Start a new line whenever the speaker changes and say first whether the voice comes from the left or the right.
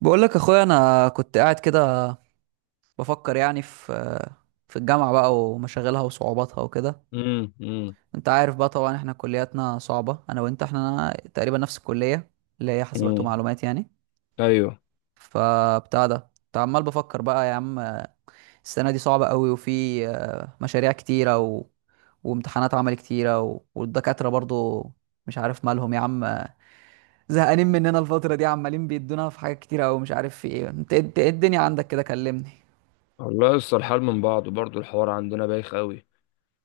right: بقول لك اخويا، انا كنت قاعد كده بفكر يعني في الجامعه بقى ومشاغلها وصعوباتها وكده.
left: امم امم
right: انت عارف بقى طبعا احنا كلياتنا صعبه، انا وانت احنا تقريبا نفس الكليه اللي هي حاسبات
left: امم،
right: ومعلومات يعني.
left: ايوه.
right: فبتاع ده كنت عمال بفكر بقى يا عم، السنه دي صعبه قوي وفي مشاريع كتيره وامتحانات عمل كتيره والدكاتره برضو مش عارف مالهم يا عم، زهقانين مننا الفتره دي، عمالين بيدونا في حاجات كتيره قوي، مش عارف في ايه. انت إيه الدنيا عندك كده؟ كلمني.
left: والله لسه الحال من بعضه برضه، الحوار عندنا بايخ قوي.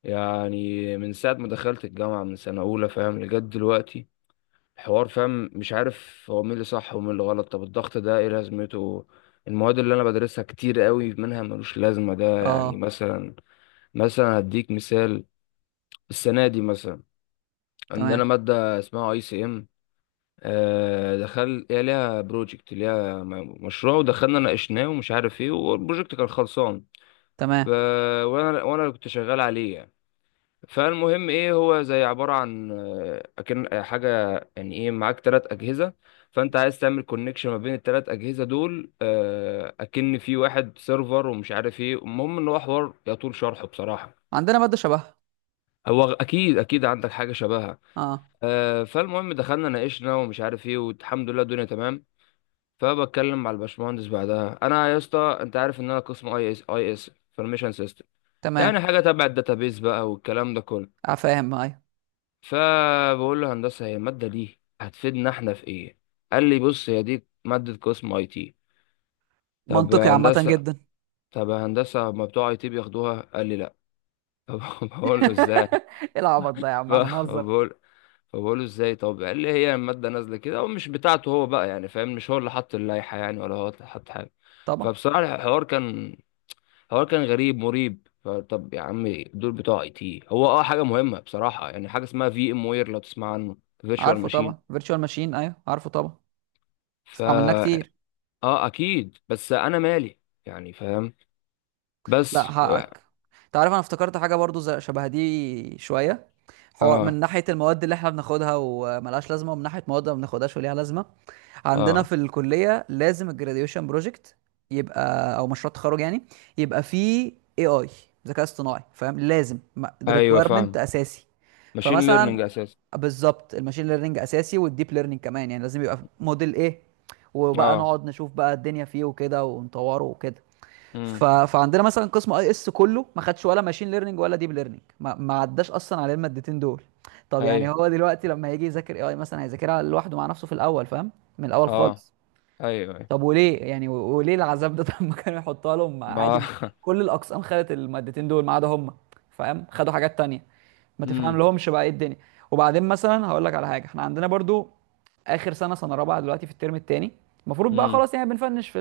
left: يعني من ساعه ما دخلت الجامعه من سنه اولى، فاهم، لجد دلوقتي الحوار، فاهم، مش عارف هو مين اللي صح ومين اللي غلط. طب الضغط ده ايه لازمته؟ المواد اللي انا بدرسها كتير قوي منها ملوش لازمه، ده يعني
right: اه،
left: مثلا، مثلا هديك مثال. السنه دي مثلا عندنا
right: تمام.
left: ماده اسمها اي سي ام، دخل هي ليها بروجكت، ليها مشروع، ودخلنا ناقشناه ومش عارف ايه، والبروجكت كان خلصان.
right: تمام،
left: وانا كنت شغال عليه يعني. فالمهم ايه، هو زي عباره عن اكن حاجه. يعني ايه، معاك ثلاث اجهزه، فانت عايز تعمل كونكشن ما بين الثلاث اجهزه دول، اكن في واحد سيرفر ومش عارف ايه. المهم ان هو حوار يطول شرحه بصراحه.
right: عندنا مادة شبهها.
left: هو اكيد اكيد عندك حاجه شبهها.
right: اه.
left: فالمهم دخلنا ناقشنا ومش عارف ايه، والحمد لله الدنيا تمام. فبتكلم مع الباشمهندس بعدها: انا يا اسطى، انت عارف ان انا قسم اي اس، اي اس انفورميشن سيستم، يعني
right: تمام
left: حاجة تبع الداتابيز بقى والكلام ده كله.
right: فاهم. ايوه.
left: فبقول له: هندسة، هي المادة دي هتفيدنا احنا في ايه؟ قال لي: بص، هي دي مادة قسم اي تي. طب
right: منطقي،
left: يا
right: عامة
left: هندسة،
right: جدا.
left: طب يا هندسة، ما بتوع اي تي بياخدوها؟ قال لي: لا. طب، بقول له ازاي.
right: ايه العبط ده يا عم؟ احنا نهزر؟
left: فبقول فبقول له ازاي، طب قال لي: هي المادة نازلة كده ومش بتاعته هو بقى، يعني فاهم، مش هو اللي حط اللائحة يعني، ولا هو اللي حط حاجة.
right: طبعا
left: فبصراحة الحوار كان الحوار كان غريب مريب. فطب يا عم، دول بتوع اي تي، هو اه حاجه مهمه بصراحه، يعني حاجه اسمها في ام وير، لو تسمع عنه، فيرتشوال
right: عارفه، طبعا
left: ماشين.
right: فيرتشوال ماشين، ايوه عارفه طبعا.
left: فا،
right: استعملناه كتير.
left: اه اكيد، بس انا مالي، يعني فاهم، بس.
right: لا حقك. انت عارف انا افتكرت حاجة برضو زي شبه دي شوية، حوار من
left: اه
right: ناحية المواد اللي احنا بناخدها وملهاش لازمة، ومن ناحية مواد ما بناخدهاش وليها لازمة. عندنا
left: اه
right: في الكلية لازم الجراديويشن بروجكت، يبقى او مشروع تخرج يعني، يبقى فيه اي اي، ذكاء اصطناعي فاهم، لازم،
left: ايوه
right: ريكويرمنت
left: فاهم،
right: اساسي.
left: ماشين ليرنينج
right: فمثلا
left: اساسا.
right: بالظبط الماشين ليرنينج اساسي، والديب ليرنينج كمان يعني لازم يبقى موديل ايه، وبقى
left: اه.
right: نقعد نشوف بقى الدنيا فيه وكده ونطوره وكده. ف...
left: امم.
right: فعندنا مثلا قسم اي اس كله ما خدش ولا ماشين ليرنينج ولا ديب ليرنينج، ما عداش اصلا على المادتين دول. طب يعني
left: ايوه.
right: هو دلوقتي لما هيجي يذاكر اي اي مثلا هيذاكرها لوحده مع نفسه في الاول فاهم، من الاول
left: اه.
right: خالص.
left: ايوه، ايوه.
right: طب وليه يعني و- وليه العذاب ده؟ طب ما كانوا يحطها لهم عادي
left: ما
right: ما... كل الاقسام خدت المادتين دول ما عدا هم، فاهم؟ خدوا حاجات تانية. ما تفهم
left: امم
right: لهمش بقى ايه الدنيا. وبعدين مثلا هقول لك على حاجه، احنا عندنا برضو اخر سنه، سنه رابعه دلوقتي في الترم الثاني، المفروض بقى
left: امم
right: خلاص يعني بنفنش في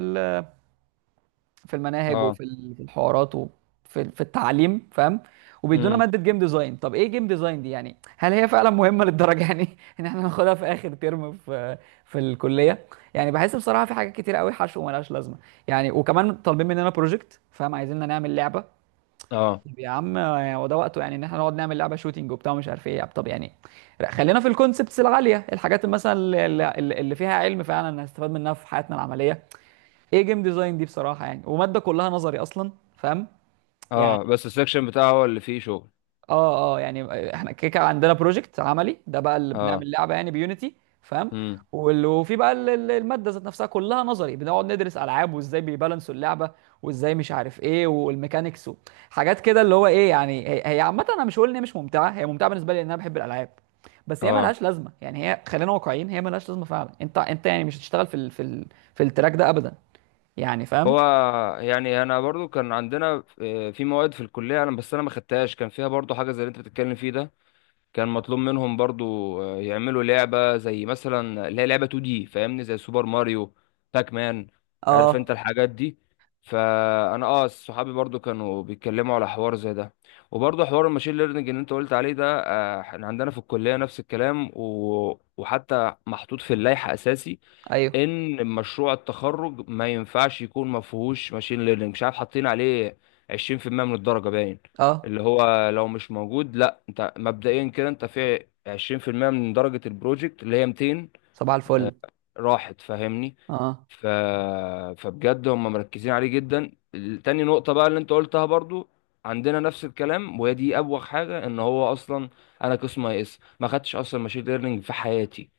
right: في المناهج
left: اه،
right: وفي في الحوارات وفي في التعليم فاهم، وبيدونا
left: امم،
right: ماده جيم ديزاين. طب ايه جيم ديزاين دي يعني؟ هل هي فعلا مهمه للدرجه يعني ان احنا ناخدها في اخر ترم في في الكليه؟ يعني بحس بصراحه في حاجات كتير قوي حشو وملهاش لازمه يعني، وكمان طالبين مننا بروجكت فاهم، عايزيننا نعمل لعبه.
left: اه،
right: طب يا عم يعني هو ده وقته يعني ان احنا نقعد نعمل لعبه شوتينج وبتاع ومش عارف ايه يعني؟ طب يعني لا، خلينا في الكونسبتس العاليه، الحاجات مثلا مثلا اللي فيها علم فعلا هنستفاد منها في حياتنا العمليه. ايه جيم ديزاين دي بصراحه يعني؟ وماده كلها نظري اصلا فاهم. يعني
left: اه، بس السكشن بتاعه هو اللي فيه شغل.
right: اه، اه يعني احنا كيكه، عندنا بروجكت عملي ده بقى اللي
left: اه،
right: بنعمل لعبه يعني بيونيتي فاهم.
left: امم،
right: وال- وفي بقى الماده ذات نفسها كلها نظري، بنقعد ندرس العاب وازاي بيبالانسوا اللعبه وازاي مش عارف ايه والميكانيكس حاجات كده اللي هو ايه يعني. هي عامه انا مش هقول ان هي مش ممتعه، هي ممتعه بالنسبه لي لان انا بحب الالعاب، بس هي
left: اه،
right: ملهاش لازمه يعني. هي خلينا واقعيين، هي ملهاش لازمه فعلا. انت يعني مش هتشتغل في ال في التراك ده ابدا يعني فاهم.
left: هو، يعني انا برضو كان عندنا في مواد في الكليه، انا بس انا ما خدتهاش، كان فيها برضو حاجه زي اللي انت بتتكلم فيه ده. كان مطلوب منهم برضو يعملوا لعبه زي مثلا اللي هي لعبه 2 دي، فاهمني، زي سوبر ماريو، باك مان. عارف انت
right: اه،
left: الحاجات دي. فانا اه صحابي برضو كانوا بيتكلموا على حوار زي ده. وبرضو حوار الماشين ليرنينج اللي انت قلت عليه ده، احنا عندنا في الكليه نفس الكلام، و... وحتى محطوط في اللائحه اساسي
right: ايوه،
left: ان مشروع التخرج ما ينفعش يكون ما فيهوش ماشين ليرنينج، مش عارف حاطين عليه 20% من الدرجة باين.
right: اه،
left: اللي هو لو مش موجود، لا انت مبدئيا كده انت في 20% من درجة البروجكت اللي هي 200،
right: صباح الفل،
left: راحت فاهمني.
right: اه،
left: ف... فبجد هم مركزين عليه جدا. تاني نقطة بقى اللي انت قلتها برضو عندنا نفس الكلام، وهي دي أبوغ حاجة، ان هو اصلا انا قسم اي اس ما خدتش اصلا ماشين ليرنينج في حياتي.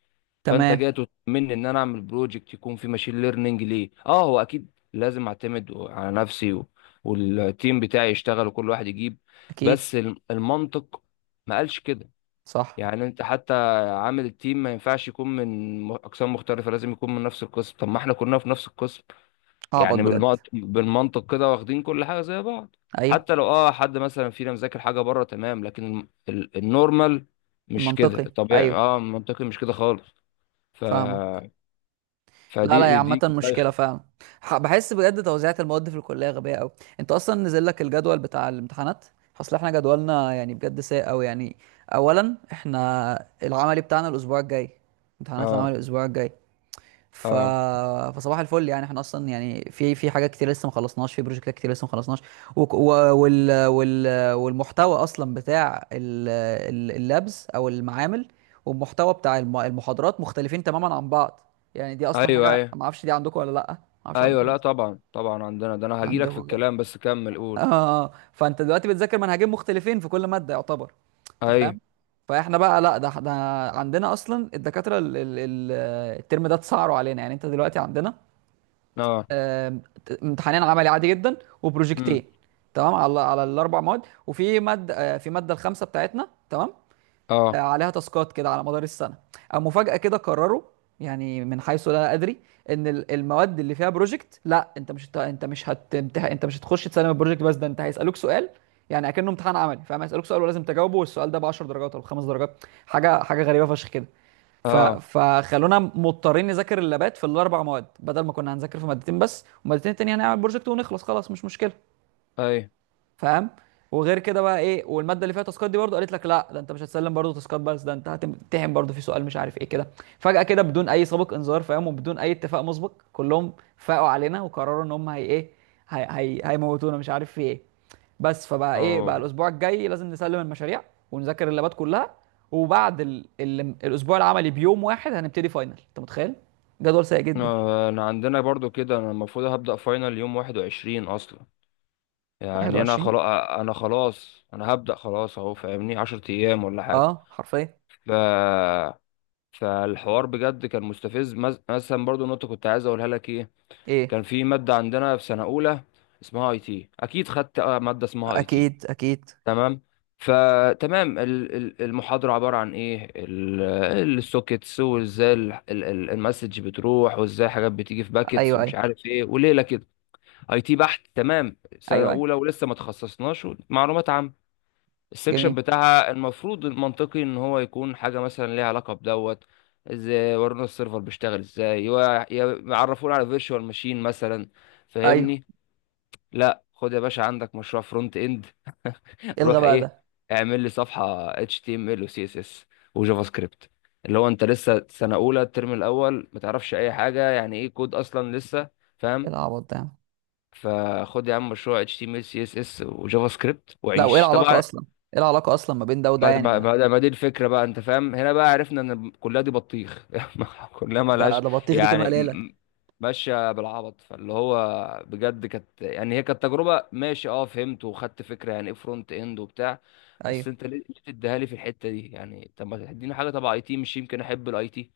left: فانت جاي
right: تمام،
left: تطمني ان انا اعمل بروجكت يكون فيه ماشين ليرنينج ليه؟ اه هو اكيد لازم اعتمد على نفسي و... والتيم بتاعي يشتغل وكل واحد يجيب.
right: اكيد،
left: بس المنطق ما قالش كده.
right: صح،
left: يعني انت حتى عامل التيم ما ينفعش يكون من اقسام مختلفه، لازم يكون من نفس القسم، طب ما احنا كلنا في نفس القسم.
right: اعبط
left: يعني
right: بجد،
left: بالمنطق، بالمنطق كده، واخدين كل حاجه زي بعض.
right: ايوه،
left: حتى لو اه حد مثلا فينا مذاكر حاجه بره تمام، لكن النورمال مش كده،
right: المنطقي
left: الطبيعي
right: ايوه،
left: اه المنطقي مش كده خالص. ف،
right: فاهمك. لا لا، هي
left: فدي
right: عامة
left: دي كانت
right: مشكلة
left: بايخه.
right: فعلا. بحس بجد توزيعة المواد في الكلية غبية قوي. انت اصلا نزل لك الجدول بتاع الامتحانات؟ اصل احنا جدولنا يعني بجد سيء قوي يعني. اولا احنا العملي بتاعنا الاسبوع الجاي، امتحانات العمل
left: اه،
right: الاسبوع الجاي. ف...
left: اه،
right: فصباح الفل يعني، احنا اصلا يعني في في حاجات كتير لسه ما خلصناش، في بروجكتات كتير لسه ما خلصناش، وك- و... وال... وال... والمحتوى اصلا بتاع اللابز او المعامل، والمحتوى بتاع المحاضرات مختلفين تماما عن بعض. يعني دي اصلا
left: ايوه
right: حاجه
left: ايوه
right: ما اعرفش دي عندكم ولا لا، ما اعرفش
left: ايوه،
right: عندكم ولا
left: لا
right: لأ.
left: طبعا طبعا عندنا ده، انا هجيلك في
right: عندكم كده.
left: الكلام بس كمل قول.
right: اه، فانت دلوقتي بتذاكر منهجين مختلفين في كل ماده يعتبر، انت
left: ايوه،
right: فاهم. فاحنا بقى لا، ده عندنا اصلا الدكاتره الترم ده اتسعروا علينا. يعني انت دلوقتي عندنا
left: اه،
right: آم، امتحانين عملي عادي جدا،
left: امم،
right: وبروجكتين تمام، على على الاربع مواد. وفي ماده في ماده الخامسه بتاعتنا تمام،
left: اه،
right: عليها تاسكات كده على مدار السنه، او مفاجاه كده قرروا يعني من حيث لا ادري ان المواد اللي فيها بروجكت لا انت مش هت- انت مش هتمتح... انت مش هتخش تسلم البروجكت بس، ده انت هيسالوك سؤال. يعني اكنه امتحان عملي فاهم، هيسالوك سؤال ولازم تجاوبه، والسؤال ده ب 10 درجات او 5 درجات، حاجه غريبه فشخ كده.
left: اه،
right: فخلونا مضطرين نذاكر اللابات في الاربع مواد بدل ما كنا هنذاكر في مادتين بس ومادتين التانية هنعمل بروجكت ونخلص خلاص مش مشكله
left: ايوه،
right: فاهم. وغير كده بقى ايه، والماده اللي فيها تاسكات دي برضو قالت لك لا، ده انت مش هتسلم برضو تاسكات بس، ده انت هتمتحن برضو في سؤال مش عارف ايه كده، فجاه كده بدون اي سابق انذار فاهم، وبدون اي اتفاق مسبق كلهم فاقوا علينا وقرروا ان هم هي ايه، هي هيموتونا مش عارف في ايه بس. فبقى ايه بقى
left: اه،
right: الاسبوع الجاي لازم نسلم المشاريع ونذاكر اللابات كلها، وبعد الاسبوع العملي بيوم واحد هنبتدي فاينل. انت متخيل؟ جدول سيء جدا.
left: انا عندنا برضو كده، انا المفروض هبدأ فاينل يوم 21 اصلا. يعني انا
right: 21؟
left: خلاص، انا انا هبدأ خلاص اهو، فاهمني، 10 ايام ولا حاجة.
right: اه حرفيا.
left: ف، فالحوار بجد كان مستفز، مثلا برضو نقطة كنت عايز اقولها لك ايه.
right: ايه؟
left: كان في مادة عندنا في سنة اولى اسمها اي تي، اكيد خدت مادة اسمها اي تي.
right: اكيد اكيد.
left: تمام. فتمام، المحاضرة عبارة عن ايه، السوكيتس، وازاي المسج بتروح، وازاي حاجات بتيجي في باكيتس
right: ايوه
left: ومش
right: ايوه
left: عارف ايه وليلة كده. اي تي بحت، تمام، سنة
right: ايوه.
left: اولى ولسه ما تخصصناش، معلومات عامة. السكشن
right: جميل.
left: بتاعها، المفروض المنطقي ان هو يكون حاجة مثلا ليها علاقة بدوت. ازاي ورونا السيرفر بيشتغل، ازاي يعرفونا على فيرتشوال ماشين مثلا،
right: ايوه.
left: فاهمني؟ لا، خد يا باشا، عندك مشروع فرونت اند. روح
right: الغى بقى
left: ايه،
right: ده.
left: اعمل لي صفحه اتش تي ام ال وسي اس اس وجافا سكريبت، اللي هو انت لسه سنه اولى الترم الاول ما تعرفش اي حاجه، يعني ايه كود اصلا لسه،
right: ايه
left: فاهم.
right: العبط ده يا عم؟
left: فخد يا عم مشروع اتش تي ام ال سي اس اس وجافا سكريبت
right: لا، وايه
left: وعيش
right: العلاقه
left: طبعا.
right: اصلا؟ ايه العلاقه اصلا ما بين ده وده
left: ما
right: يعني؟
left: ما
right: ما
left: ما ما دي الفكره بقى، انت فاهم، هنا بقى عرفنا ان الكليه دي بطيخ. كلها
right: ده
left: ملهاش.
right: ده بطيخ، دي كلمه
left: يعني
right: قليله.
left: ماشيه بالعبط، فاللي هو، بجد كانت يعني، هي كانت تجربه ماشي، اه فهمت وخدت فكره يعني ايه فرونت اند وبتاع. بس
right: ايوه.
left: انت ليه، ليه تديها لي في الحته دي يعني؟ طب ما تديني حاجه تبع اي تي، مش يمكن احب الاي تي؟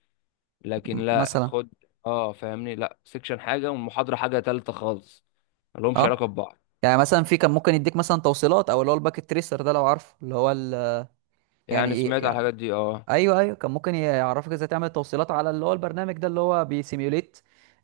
left: لكن لا،
right: مثلا
left: خد. اه، فاهمني، لا، سيكشن حاجه والمحاضره حاجه تالته خالص، ملهمش
right: اه.
left: علاقه ببعض.
right: يعني مثلا في كان ممكن يديك مثلا توصيلات، او اللي هو الباكت تريسر ده لو عارفه، اللي هو يعني
left: يعني
right: ايه
left: سمعت على
right: يعني.
left: الحاجات دي، اه.
right: ايوه ايوه، كان ممكن يعرفك ازاي تعمل توصيلات على اللي هو البرنامج ده اللي هو بيسيميوليت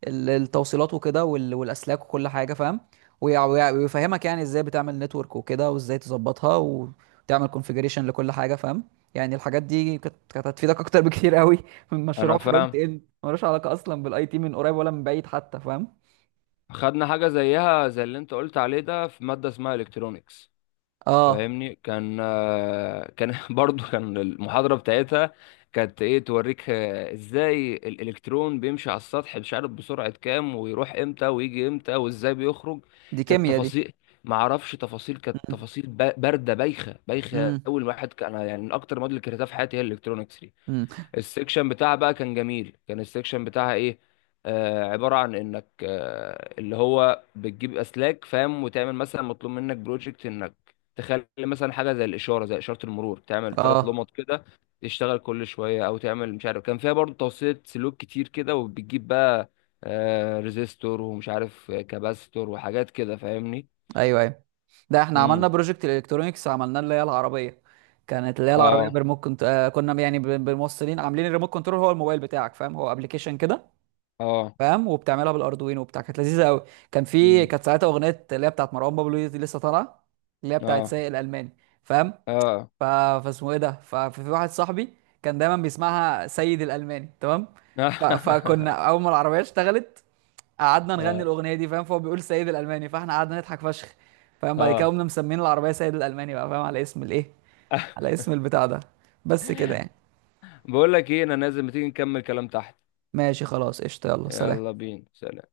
right: التوصيلات وكده وال- والاسلاك وكل حاجه فاهم. ويع- ويع- ويفهمك يعني ازاي بتعمل نتورك وكده وازاي تظبطها وتعمل كونفيجريشن لكل حاجه فاهم. يعني الحاجات دي كانت هتفيدك اكتر بكتير قوي من مشروع
left: انا
right: فرونت
left: فاهم،
right: اند ملوش علاقه اصلا بالاي تي من قريب ولا من بعيد حتى، فاهم.
left: خدنا حاجة زيها زي اللي انت قلت عليه ده في مادة اسمها الكترونيكس.
right: اه،
left: فاهمني، كان برضو، كان المحاضرة بتاعتها كانت ايه، توريك، ازاي الالكترون بيمشي على السطح مش عارف بسرعة كام، ويروح امتى ويجي امتى وازاي بيخرج.
right: دي
left: كانت
right: كيمياء دي.
left: تفاصيل، ما اعرفش تفاصيل، كانت تفاصيل باردة بايخة،
right: امم،
left: اول واحد كان أنا، يعني من اكتر المواد اللي كرهتها في حياتي هي الالكترونيكس.
right: امم،
left: السكشن بتاعها بقى كان جميل، كان السكشن بتاعها ايه، آه، عبارة عن انك آه اللي هو بتجيب اسلاك فاهم، وتعمل مثلا مطلوب منك بروجكت انك تخلي مثلا حاجة زي الإشارة، زي إشارة المرور، تعمل ثلاث
right: اه،
left: لمط كده تشتغل كل شوية. أو تعمل مش عارف، كان فيها برضه توصيلة سلوك كتير كده، وبتجيب بقى آه ريزيستور ومش عارف، كباستور وحاجات كده، فاهمني.
right: ايوه ايوه. ده احنا عملنا
left: امم،
right: بروجكت الكترونيكس عملناه، اللي هي العربيه. كانت اللي هي العربيه
left: اه،
right: بريموت، آه كنا يعني بالموصلين عاملين الريموت كنترول هو الموبايل بتاعك فاهم، هو ابلكيشن كده
left: اه،
right: فاهم، وبتعملها بالاردوينو وبتاع. كانت لذيذه قوي. كان في،
left: امم،
right: كانت ساعتها اغنيه اللي هي بتاعت مروان بابلو دي لسه طالعه، اللي هي بتاعت
left: اه،
right: سايق الالماني فاهم.
left: اه،
right: ف... فاسمه ايه ده، ففي واحد صاحبي كان دايما بيسمعها سيد الالماني تمام. فكنا اول ما العربيه اشتغلت قعدنا نغني
left: اه،
right: الاغنيه دي فاهم، فهو بيقول سيد الالماني فاحنا قعدنا نضحك فشخ فاهم. بعد كده
left: اه،
right: قمنا مسمين العربيه سيد الالماني بقى فاهم، على اسم الايه، على اسم البتاع ده. بس كده يعني.
left: بقول لك ايه، انا نازل، ما تيجي نكمل كلام تحت؟
right: ماشي خلاص قشطه، يلا
left: يلا
right: سلام.
left: بينا، سلام.